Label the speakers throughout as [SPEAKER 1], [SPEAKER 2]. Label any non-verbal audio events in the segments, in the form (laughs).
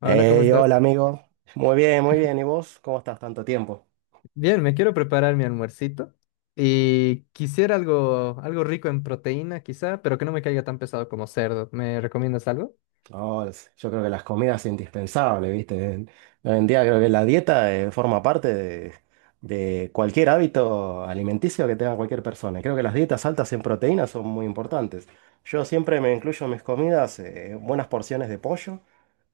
[SPEAKER 1] Hola, ¿cómo
[SPEAKER 2] Hey,
[SPEAKER 1] estás?
[SPEAKER 2] hola amigo. Muy bien, muy bien. ¿Y vos? ¿Cómo estás? Tanto tiempo.
[SPEAKER 1] Bien, me quiero preparar mi almuercito y quisiera algo rico en proteína, quizá, pero que no me caiga tan pesado como cerdo. ¿Me recomiendas algo?
[SPEAKER 2] No, yo creo que las comidas es indispensable, ¿viste? Hoy en día creo que la dieta forma parte de, cualquier hábito alimenticio que tenga cualquier persona. Y creo que las dietas altas en proteínas son muy importantes. Yo siempre me incluyo en mis comidas buenas porciones de pollo,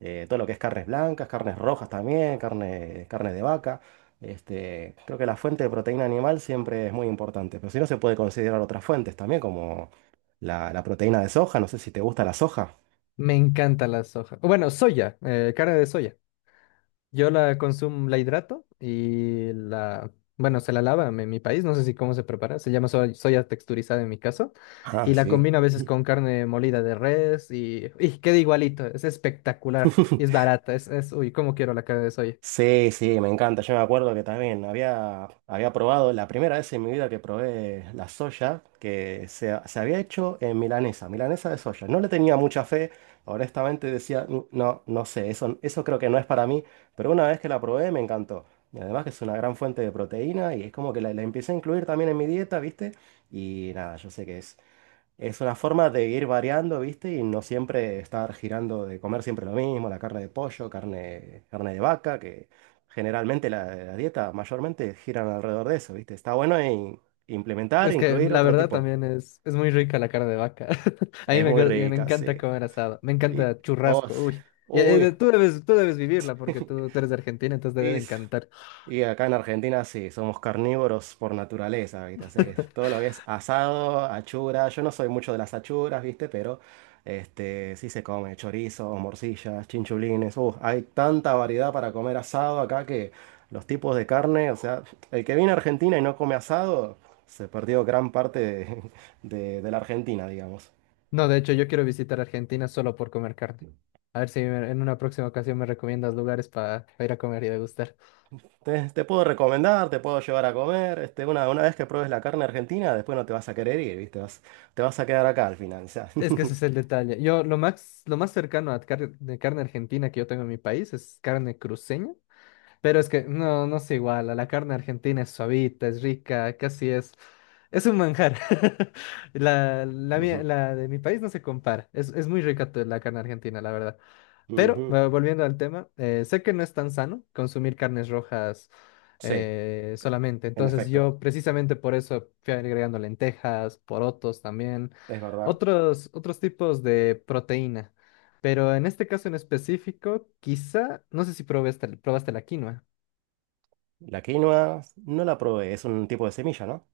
[SPEAKER 2] todo lo que es carnes blancas, carnes rojas también, carne de vaca. Este, creo que la fuente de proteína animal siempre es muy importante, pero si no se puede considerar otras fuentes también, como la proteína de soja, no sé si te gusta la soja.
[SPEAKER 1] Me encanta la soja. O bueno, soya, carne de soya. Yo la consumo, la hidrato y bueno, se la lava en mi país, no sé si cómo se prepara, se llama soya, soya texturizada en mi caso,
[SPEAKER 2] Ah,
[SPEAKER 1] y la
[SPEAKER 2] sí.
[SPEAKER 1] combino a veces con carne molida de res y queda igualito, es espectacular y es
[SPEAKER 2] (laughs)
[SPEAKER 1] barata, uy, cómo quiero la carne de soya.
[SPEAKER 2] Sí, sí, me encanta. Yo me acuerdo que también había probado, la primera vez en mi vida que probé la soya, que se había hecho en milanesa de soya. No le tenía mucha fe, honestamente decía: "Mm, no, no sé, eso creo que no es para mí", pero una vez que la probé me encantó. Y además que es una gran fuente de proteína y es como que la empecé a incluir también en mi dieta, ¿viste? Y nada, yo sé que es una forma de ir variando, ¿viste? Y no siempre estar girando de comer siempre lo mismo, la carne de pollo, carne de vaca, que generalmente la dieta mayormente giran alrededor de eso, ¿viste? Está bueno implementar,
[SPEAKER 1] Es que
[SPEAKER 2] incluir
[SPEAKER 1] la
[SPEAKER 2] otro
[SPEAKER 1] verdad
[SPEAKER 2] tipo.
[SPEAKER 1] también es muy rica la carne de vaca. (laughs) A
[SPEAKER 2] Es muy
[SPEAKER 1] me
[SPEAKER 2] rica, sí.
[SPEAKER 1] encanta comer asado. Me
[SPEAKER 2] Y,
[SPEAKER 1] encanta
[SPEAKER 2] oh,
[SPEAKER 1] churrasco.
[SPEAKER 2] sí.
[SPEAKER 1] Uy. Y,
[SPEAKER 2] Uy,
[SPEAKER 1] tú debes vivirla porque
[SPEAKER 2] (laughs)
[SPEAKER 1] tú eres de Argentina, entonces te debe
[SPEAKER 2] es,
[SPEAKER 1] encantar.
[SPEAKER 2] Y acá en Argentina sí, somos carnívoros por naturaleza, ¿viste? O sea que todo lo
[SPEAKER 1] (laughs)
[SPEAKER 2] que es asado, achura, yo no soy mucho de las achuras, ¿viste? Pero este, sí se come chorizo, morcillas, chinchulines, hay tanta variedad para comer asado acá que los tipos de carne, o sea, el que viene a Argentina y no come asado, se perdió gran parte (laughs) de la Argentina, digamos.
[SPEAKER 1] No, de hecho, yo quiero visitar Argentina solo por comer carne. A ver si en una próxima ocasión me recomiendas lugares para ir a comer y degustar.
[SPEAKER 2] Te puedo recomendar, te puedo llevar a comer. Este, una vez que pruebes la carne argentina, después no te vas a querer ir, ¿viste? Te vas a quedar acá al final. O sea.
[SPEAKER 1] Es que ese es
[SPEAKER 2] (laughs)
[SPEAKER 1] el detalle. Yo lo más cercano a de carne argentina que yo tengo en mi país es carne cruceña. Pero es que no, no se iguala. La carne argentina es suavita, es rica, casi es. Es un manjar. (laughs)
[SPEAKER 2] Ujú.
[SPEAKER 1] La de mi país no se compara. Es muy rica la carne argentina, la verdad. Pero
[SPEAKER 2] Ujú.
[SPEAKER 1] volviendo al tema, sé que no es tan sano consumir carnes rojas
[SPEAKER 2] Sí,
[SPEAKER 1] solamente.
[SPEAKER 2] en
[SPEAKER 1] Entonces
[SPEAKER 2] efecto,
[SPEAKER 1] yo precisamente por eso fui agregando lentejas, porotos también,
[SPEAKER 2] es verdad.
[SPEAKER 1] otros tipos de proteína. Pero en este caso en específico, quizá, no sé si probaste la quinoa.
[SPEAKER 2] La quinoa no la probé, es un tipo de semilla, ¿no?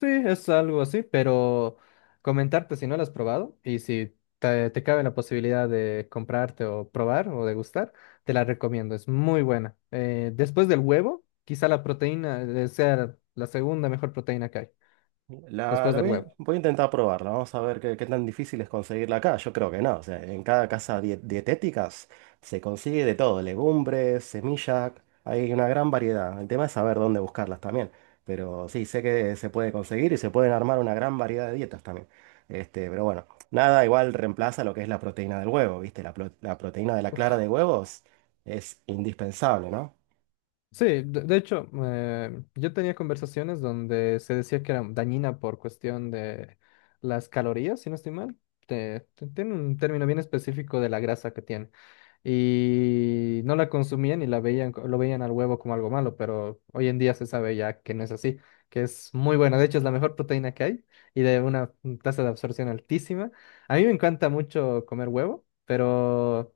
[SPEAKER 1] Sí, es algo así, pero comentarte si no lo has probado y si te cabe la posibilidad de comprarte o probar o degustar, te la recomiendo, es muy buena. Después del huevo, quizá la proteína sea la segunda mejor proteína que hay,
[SPEAKER 2] La,
[SPEAKER 1] después
[SPEAKER 2] la
[SPEAKER 1] del
[SPEAKER 2] voy,
[SPEAKER 1] huevo.
[SPEAKER 2] voy a intentar probarla. Vamos a ver qué, tan difícil es conseguirla acá. Yo creo que no. O sea, en cada casa dietéticas se consigue de todo. Legumbres, semillas. Hay una gran variedad. El tema es saber dónde buscarlas también. Pero sí, sé que se puede conseguir y se pueden armar una gran variedad de dietas también. Este, pero bueno, nada igual reemplaza lo que es la proteína del huevo, ¿viste? La proteína de la clara de huevos es indispensable, ¿no?
[SPEAKER 1] Sí, de hecho, yo tenía conversaciones donde se decía que era dañina por cuestión de las calorías, si no estoy mal. Tiene un término bien específico de la grasa que tiene. Y no la consumían y la veían, lo veían al huevo como algo malo, pero hoy en día se sabe ya que no es así, que es muy buena. De hecho, es la mejor proteína que hay y de una tasa de absorción altísima. A mí me encanta mucho comer huevo, pero...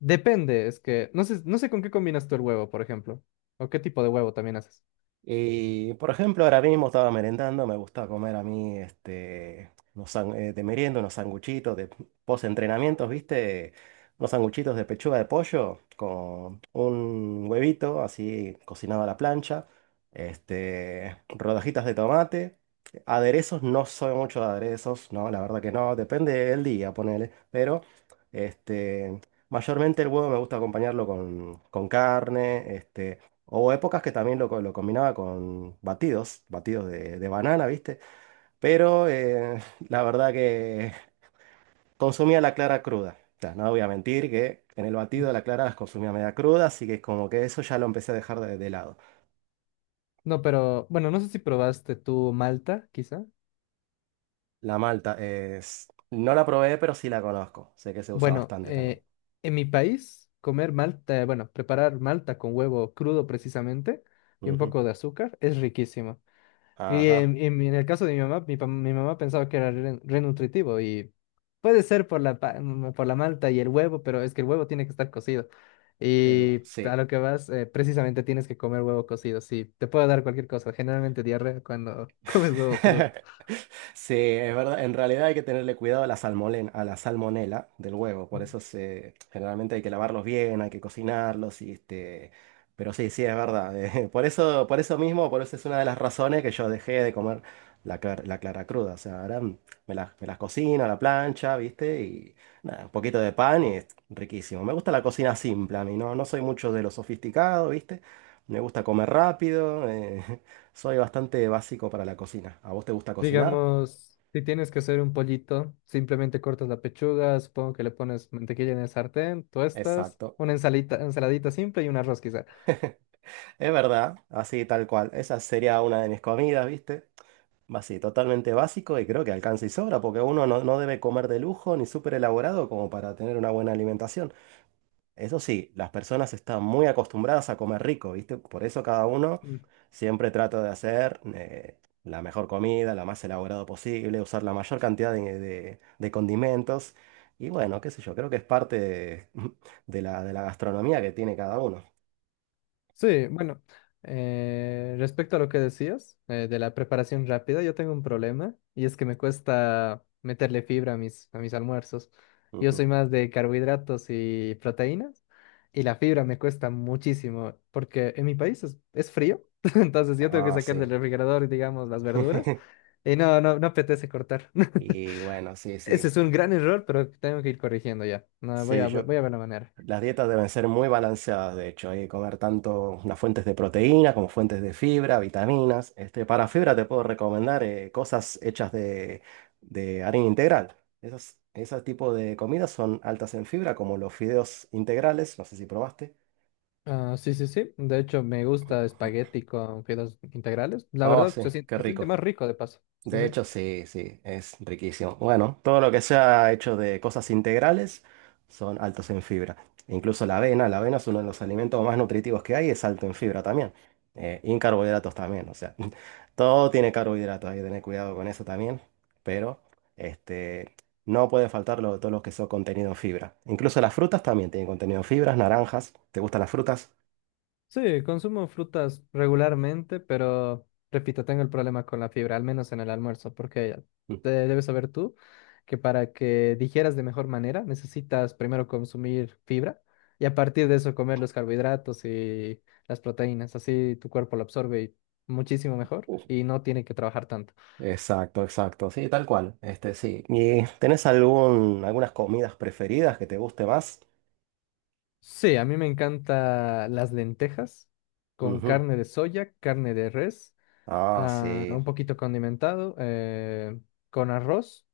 [SPEAKER 1] Depende, es que no sé, no sé con qué combinas tú el huevo, por ejemplo, o qué tipo de huevo también haces.
[SPEAKER 2] Y, por ejemplo, ahora mismo estaba merendando, me gusta comer a mí, este, de merienda, unos sanguchitos de post-entrenamientos, ¿viste? Unos sanguchitos de pechuga de pollo con un huevito así cocinado a la plancha, este, rodajitas de tomate. Aderezos, no soy mucho de aderezos, no, la verdad que no, depende del día, ponele, pero este, mayormente el huevo me gusta acompañarlo con, carne. Este, hubo épocas que también lo combinaba con batidos de, banana, ¿viste? Pero (laughs) la verdad que consumía la clara cruda. O sea, no voy a mentir que en el batido
[SPEAKER 1] Mm.
[SPEAKER 2] de la clara las consumía media cruda, así que como que eso ya lo empecé a dejar de lado.
[SPEAKER 1] No, pero bueno, no sé si probaste tú malta, quizá.
[SPEAKER 2] La malta es... No la probé, pero sí la conozco. Sé que se usa
[SPEAKER 1] Bueno,
[SPEAKER 2] bastante también.
[SPEAKER 1] en mi país, comer malta, bueno, preparar malta con huevo crudo precisamente y un
[SPEAKER 2] Ujú.
[SPEAKER 1] poco de azúcar es riquísimo. Y
[SPEAKER 2] Ajá.
[SPEAKER 1] en el caso de mi mamá, mi mamá pensaba que era renutritivo y puede ser por por la malta y el huevo, pero es que el huevo tiene que estar cocido.
[SPEAKER 2] El-
[SPEAKER 1] Y a
[SPEAKER 2] sí.
[SPEAKER 1] lo que vas, precisamente tienes que comer huevo cocido. Sí, te puede dar cualquier cosa, generalmente diarrea cuando (laughs) comes huevo crudo.
[SPEAKER 2] (laughs) Sí, es verdad. En realidad hay que tenerle cuidado a la salmonela del huevo. Por eso se, generalmente hay que lavarlos bien, hay que cocinarlos. Y este, pero sí, sí, es verdad. (laughs) Por eso, por eso mismo, por eso es una de las razones que yo dejé de comer la clara cruda. O sea, ahora me las cocino a la plancha, ¿viste? Y nada, un poquito de pan y es riquísimo. Me gusta la cocina simple a mí, ¿no? No soy mucho de lo sofisticado, ¿viste? Me gusta comer rápido. (laughs) Soy bastante básico para la cocina. ¿A vos te gusta cocinar?
[SPEAKER 1] Digamos, si tienes que hacer un pollito, simplemente cortas la pechuga, supongo que le pones mantequilla en el sartén, tuestas,
[SPEAKER 2] Exacto.
[SPEAKER 1] una ensaladita simple y un arroz quizá.
[SPEAKER 2] Es verdad, así tal cual. Esa sería una de mis comidas, ¿viste? Así, totalmente básico, y creo que alcanza y sobra porque uno no, no debe comer de lujo ni súper elaborado como para tener una buena alimentación. Eso sí, las personas están muy acostumbradas a comer rico, ¿viste? Por eso cada uno siempre trata de hacer la mejor comida, la más elaborada posible, usar la mayor cantidad de condimentos. Y bueno, qué sé yo, creo que es parte (laughs) de la gastronomía que tiene cada uno.
[SPEAKER 1] Sí, bueno, respecto a lo que decías de la preparación rápida, yo tengo un problema y es que me cuesta meterle fibra a a mis almuerzos. Yo
[SPEAKER 2] Ujú.
[SPEAKER 1] soy más de carbohidratos y proteínas y la fibra me cuesta muchísimo porque en mi país es frío, (laughs) entonces yo tengo que
[SPEAKER 2] Ah,
[SPEAKER 1] sacar
[SPEAKER 2] sí.
[SPEAKER 1] del refrigerador, digamos, las verduras
[SPEAKER 2] (laughs)
[SPEAKER 1] y no apetece cortar.
[SPEAKER 2] Y bueno, sí,
[SPEAKER 1] (laughs)
[SPEAKER 2] sí.
[SPEAKER 1] Ese es un gran error, pero tengo que ir corrigiendo ya. No,
[SPEAKER 2] Sí, yo,
[SPEAKER 1] voy a ver la manera.
[SPEAKER 2] las dietas deben ser muy balanceadas, de hecho. Hay que comer tanto las fuentes de proteína como fuentes de fibra, vitaminas. Este, para fibra te puedo recomendar cosas hechas de, harina integral. Ese tipo de comidas son altas en fibra, como los fideos integrales. No sé si probaste.
[SPEAKER 1] Ah, sí, sí, sí. De hecho, me gusta espagueti con fideos integrales. La
[SPEAKER 2] Oh,
[SPEAKER 1] verdad,
[SPEAKER 2] sí, qué
[SPEAKER 1] se siente
[SPEAKER 2] rico.
[SPEAKER 1] más rico de paso. Sí,
[SPEAKER 2] De
[SPEAKER 1] sí.
[SPEAKER 2] hecho, sí, sí, es riquísimo. Bueno, todo lo que sea hecho de cosas integrales son altos en fibra. Incluso la avena es uno de los alimentos más nutritivos que hay, es alto en fibra también. Y en carbohidratos también, o sea, (laughs) todo tiene carbohidratos, hay que tener cuidado con eso también. Pero este, no puede faltar lo, todo lo que son contenido en fibra. Incluso las frutas también tienen contenido en fibras, naranjas. ¿Te gustan las frutas?
[SPEAKER 1] Sí, consumo frutas regularmente, pero repito, tengo el problema con la fibra, al menos en el almuerzo, porque te debes saber tú que para que digieras de mejor manera necesitas primero consumir fibra y a partir de eso comer los carbohidratos y las proteínas. Así tu cuerpo lo absorbe y muchísimo mejor
[SPEAKER 2] Mm.
[SPEAKER 1] y no tiene que trabajar tanto.
[SPEAKER 2] Exacto, exacto. Sí, tal cual. Este, sí. ¿Y tenés algún, algunas comidas preferidas que te guste más?
[SPEAKER 1] Sí, a mí me encantan las lentejas con
[SPEAKER 2] Ujú.
[SPEAKER 1] carne de soya, carne de res,
[SPEAKER 2] Ah,
[SPEAKER 1] ah,
[SPEAKER 2] sí.
[SPEAKER 1] un poquito condimentado, con arroz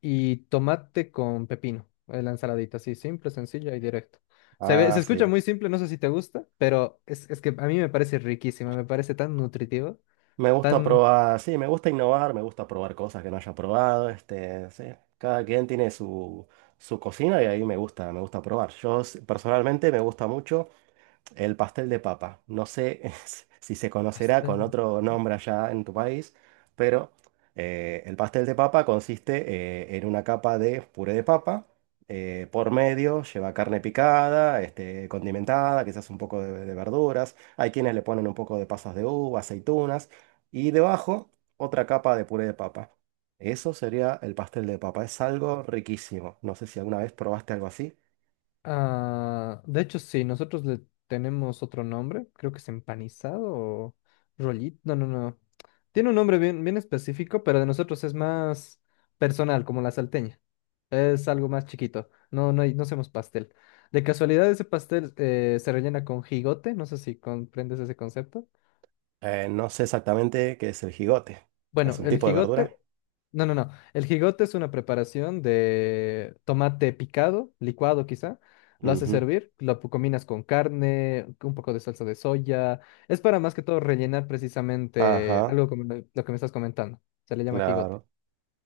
[SPEAKER 1] y tomate con pepino. La ensaladita, así simple, sencilla y directa. Se ve, se
[SPEAKER 2] Ah,
[SPEAKER 1] escucha
[SPEAKER 2] sí.
[SPEAKER 1] muy simple, no sé si te gusta, pero es que a mí me parece riquísima, me parece tan nutritivo,
[SPEAKER 2] Me gusta
[SPEAKER 1] tan...
[SPEAKER 2] probar, sí, me gusta innovar, me gusta probar cosas que no haya probado. Este, sí. Cada quien tiene su, cocina, y ahí me gusta probar. Personalmente me gusta mucho el pastel de papa. No sé (laughs) si se conocerá con otro nombre allá en tu país, pero el pastel de papa consiste en una capa de puré de papa. Eh, por medio lleva carne picada, este, condimentada, quizás un poco de, verduras. Hay quienes le ponen un poco de pasas de uva, aceitunas. Y debajo otra capa de puré de papa. Eso sería el pastel de papa. Es algo riquísimo. No sé si alguna vez probaste algo así.
[SPEAKER 1] Ah, de hecho, sí, nosotros le tenemos otro nombre, creo que es empanizado o rollito, no, no, no. Tiene un nombre bien específico, pero de nosotros es más personal, como la salteña. Es algo más chiquito, no, no, no hacemos pastel. De casualidad, ese pastel se rellena con jigote, no sé si comprendes ese concepto.
[SPEAKER 2] No sé exactamente qué es el jigote. ¿Es
[SPEAKER 1] Bueno,
[SPEAKER 2] un
[SPEAKER 1] el
[SPEAKER 2] tipo de
[SPEAKER 1] jigote,
[SPEAKER 2] verdura?
[SPEAKER 1] no, no, no. El jigote es una preparación de tomate picado, licuado quizá. Lo haces
[SPEAKER 2] Ujú.
[SPEAKER 1] hervir, combinas con carne, un poco de salsa de soya. Es para más que todo rellenar precisamente
[SPEAKER 2] Ajá,
[SPEAKER 1] algo como lo que me estás comentando. Se le llama jigote.
[SPEAKER 2] claro.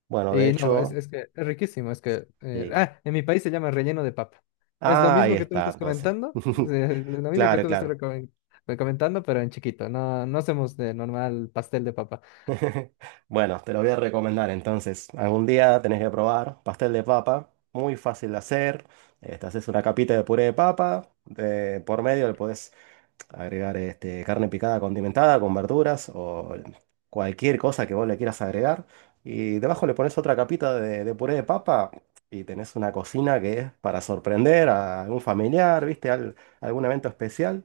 [SPEAKER 2] Bueno, de
[SPEAKER 1] Y no,
[SPEAKER 2] hecho,
[SPEAKER 1] es que es riquísimo, es que...
[SPEAKER 2] sí.
[SPEAKER 1] en mi país se llama relleno de papa. Es lo
[SPEAKER 2] Ah, ahí
[SPEAKER 1] mismo que tú me
[SPEAKER 2] está,
[SPEAKER 1] estás
[SPEAKER 2] entonces.
[SPEAKER 1] comentando, (laughs)
[SPEAKER 2] (laughs)
[SPEAKER 1] lo mismo que
[SPEAKER 2] Claro,
[SPEAKER 1] tú me estás
[SPEAKER 2] claro.
[SPEAKER 1] comentando, pero en chiquito. No, no hacemos de normal pastel de papa.
[SPEAKER 2] (laughs) Bueno, te lo voy a recomendar entonces. Algún día tenés que probar pastel de papa, muy fácil de hacer. Te haces una capita de puré de papa, por medio le podés agregar este, carne picada condimentada con verduras o cualquier cosa que vos le quieras agregar. Y debajo le pones otra capita de, puré de papa, y tenés una cocina que es para sorprender a algún familiar, ¿viste? Algún evento especial.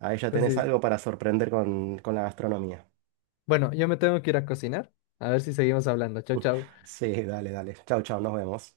[SPEAKER 2] Ahí ya tenés
[SPEAKER 1] Entonces,
[SPEAKER 2] algo para sorprender con, la gastronomía.
[SPEAKER 1] bueno, yo me tengo que ir a cocinar. A ver si seguimos hablando. Chau, chau.
[SPEAKER 2] (laughs) Sí, dale, dale. Chau, chau, nos vemos.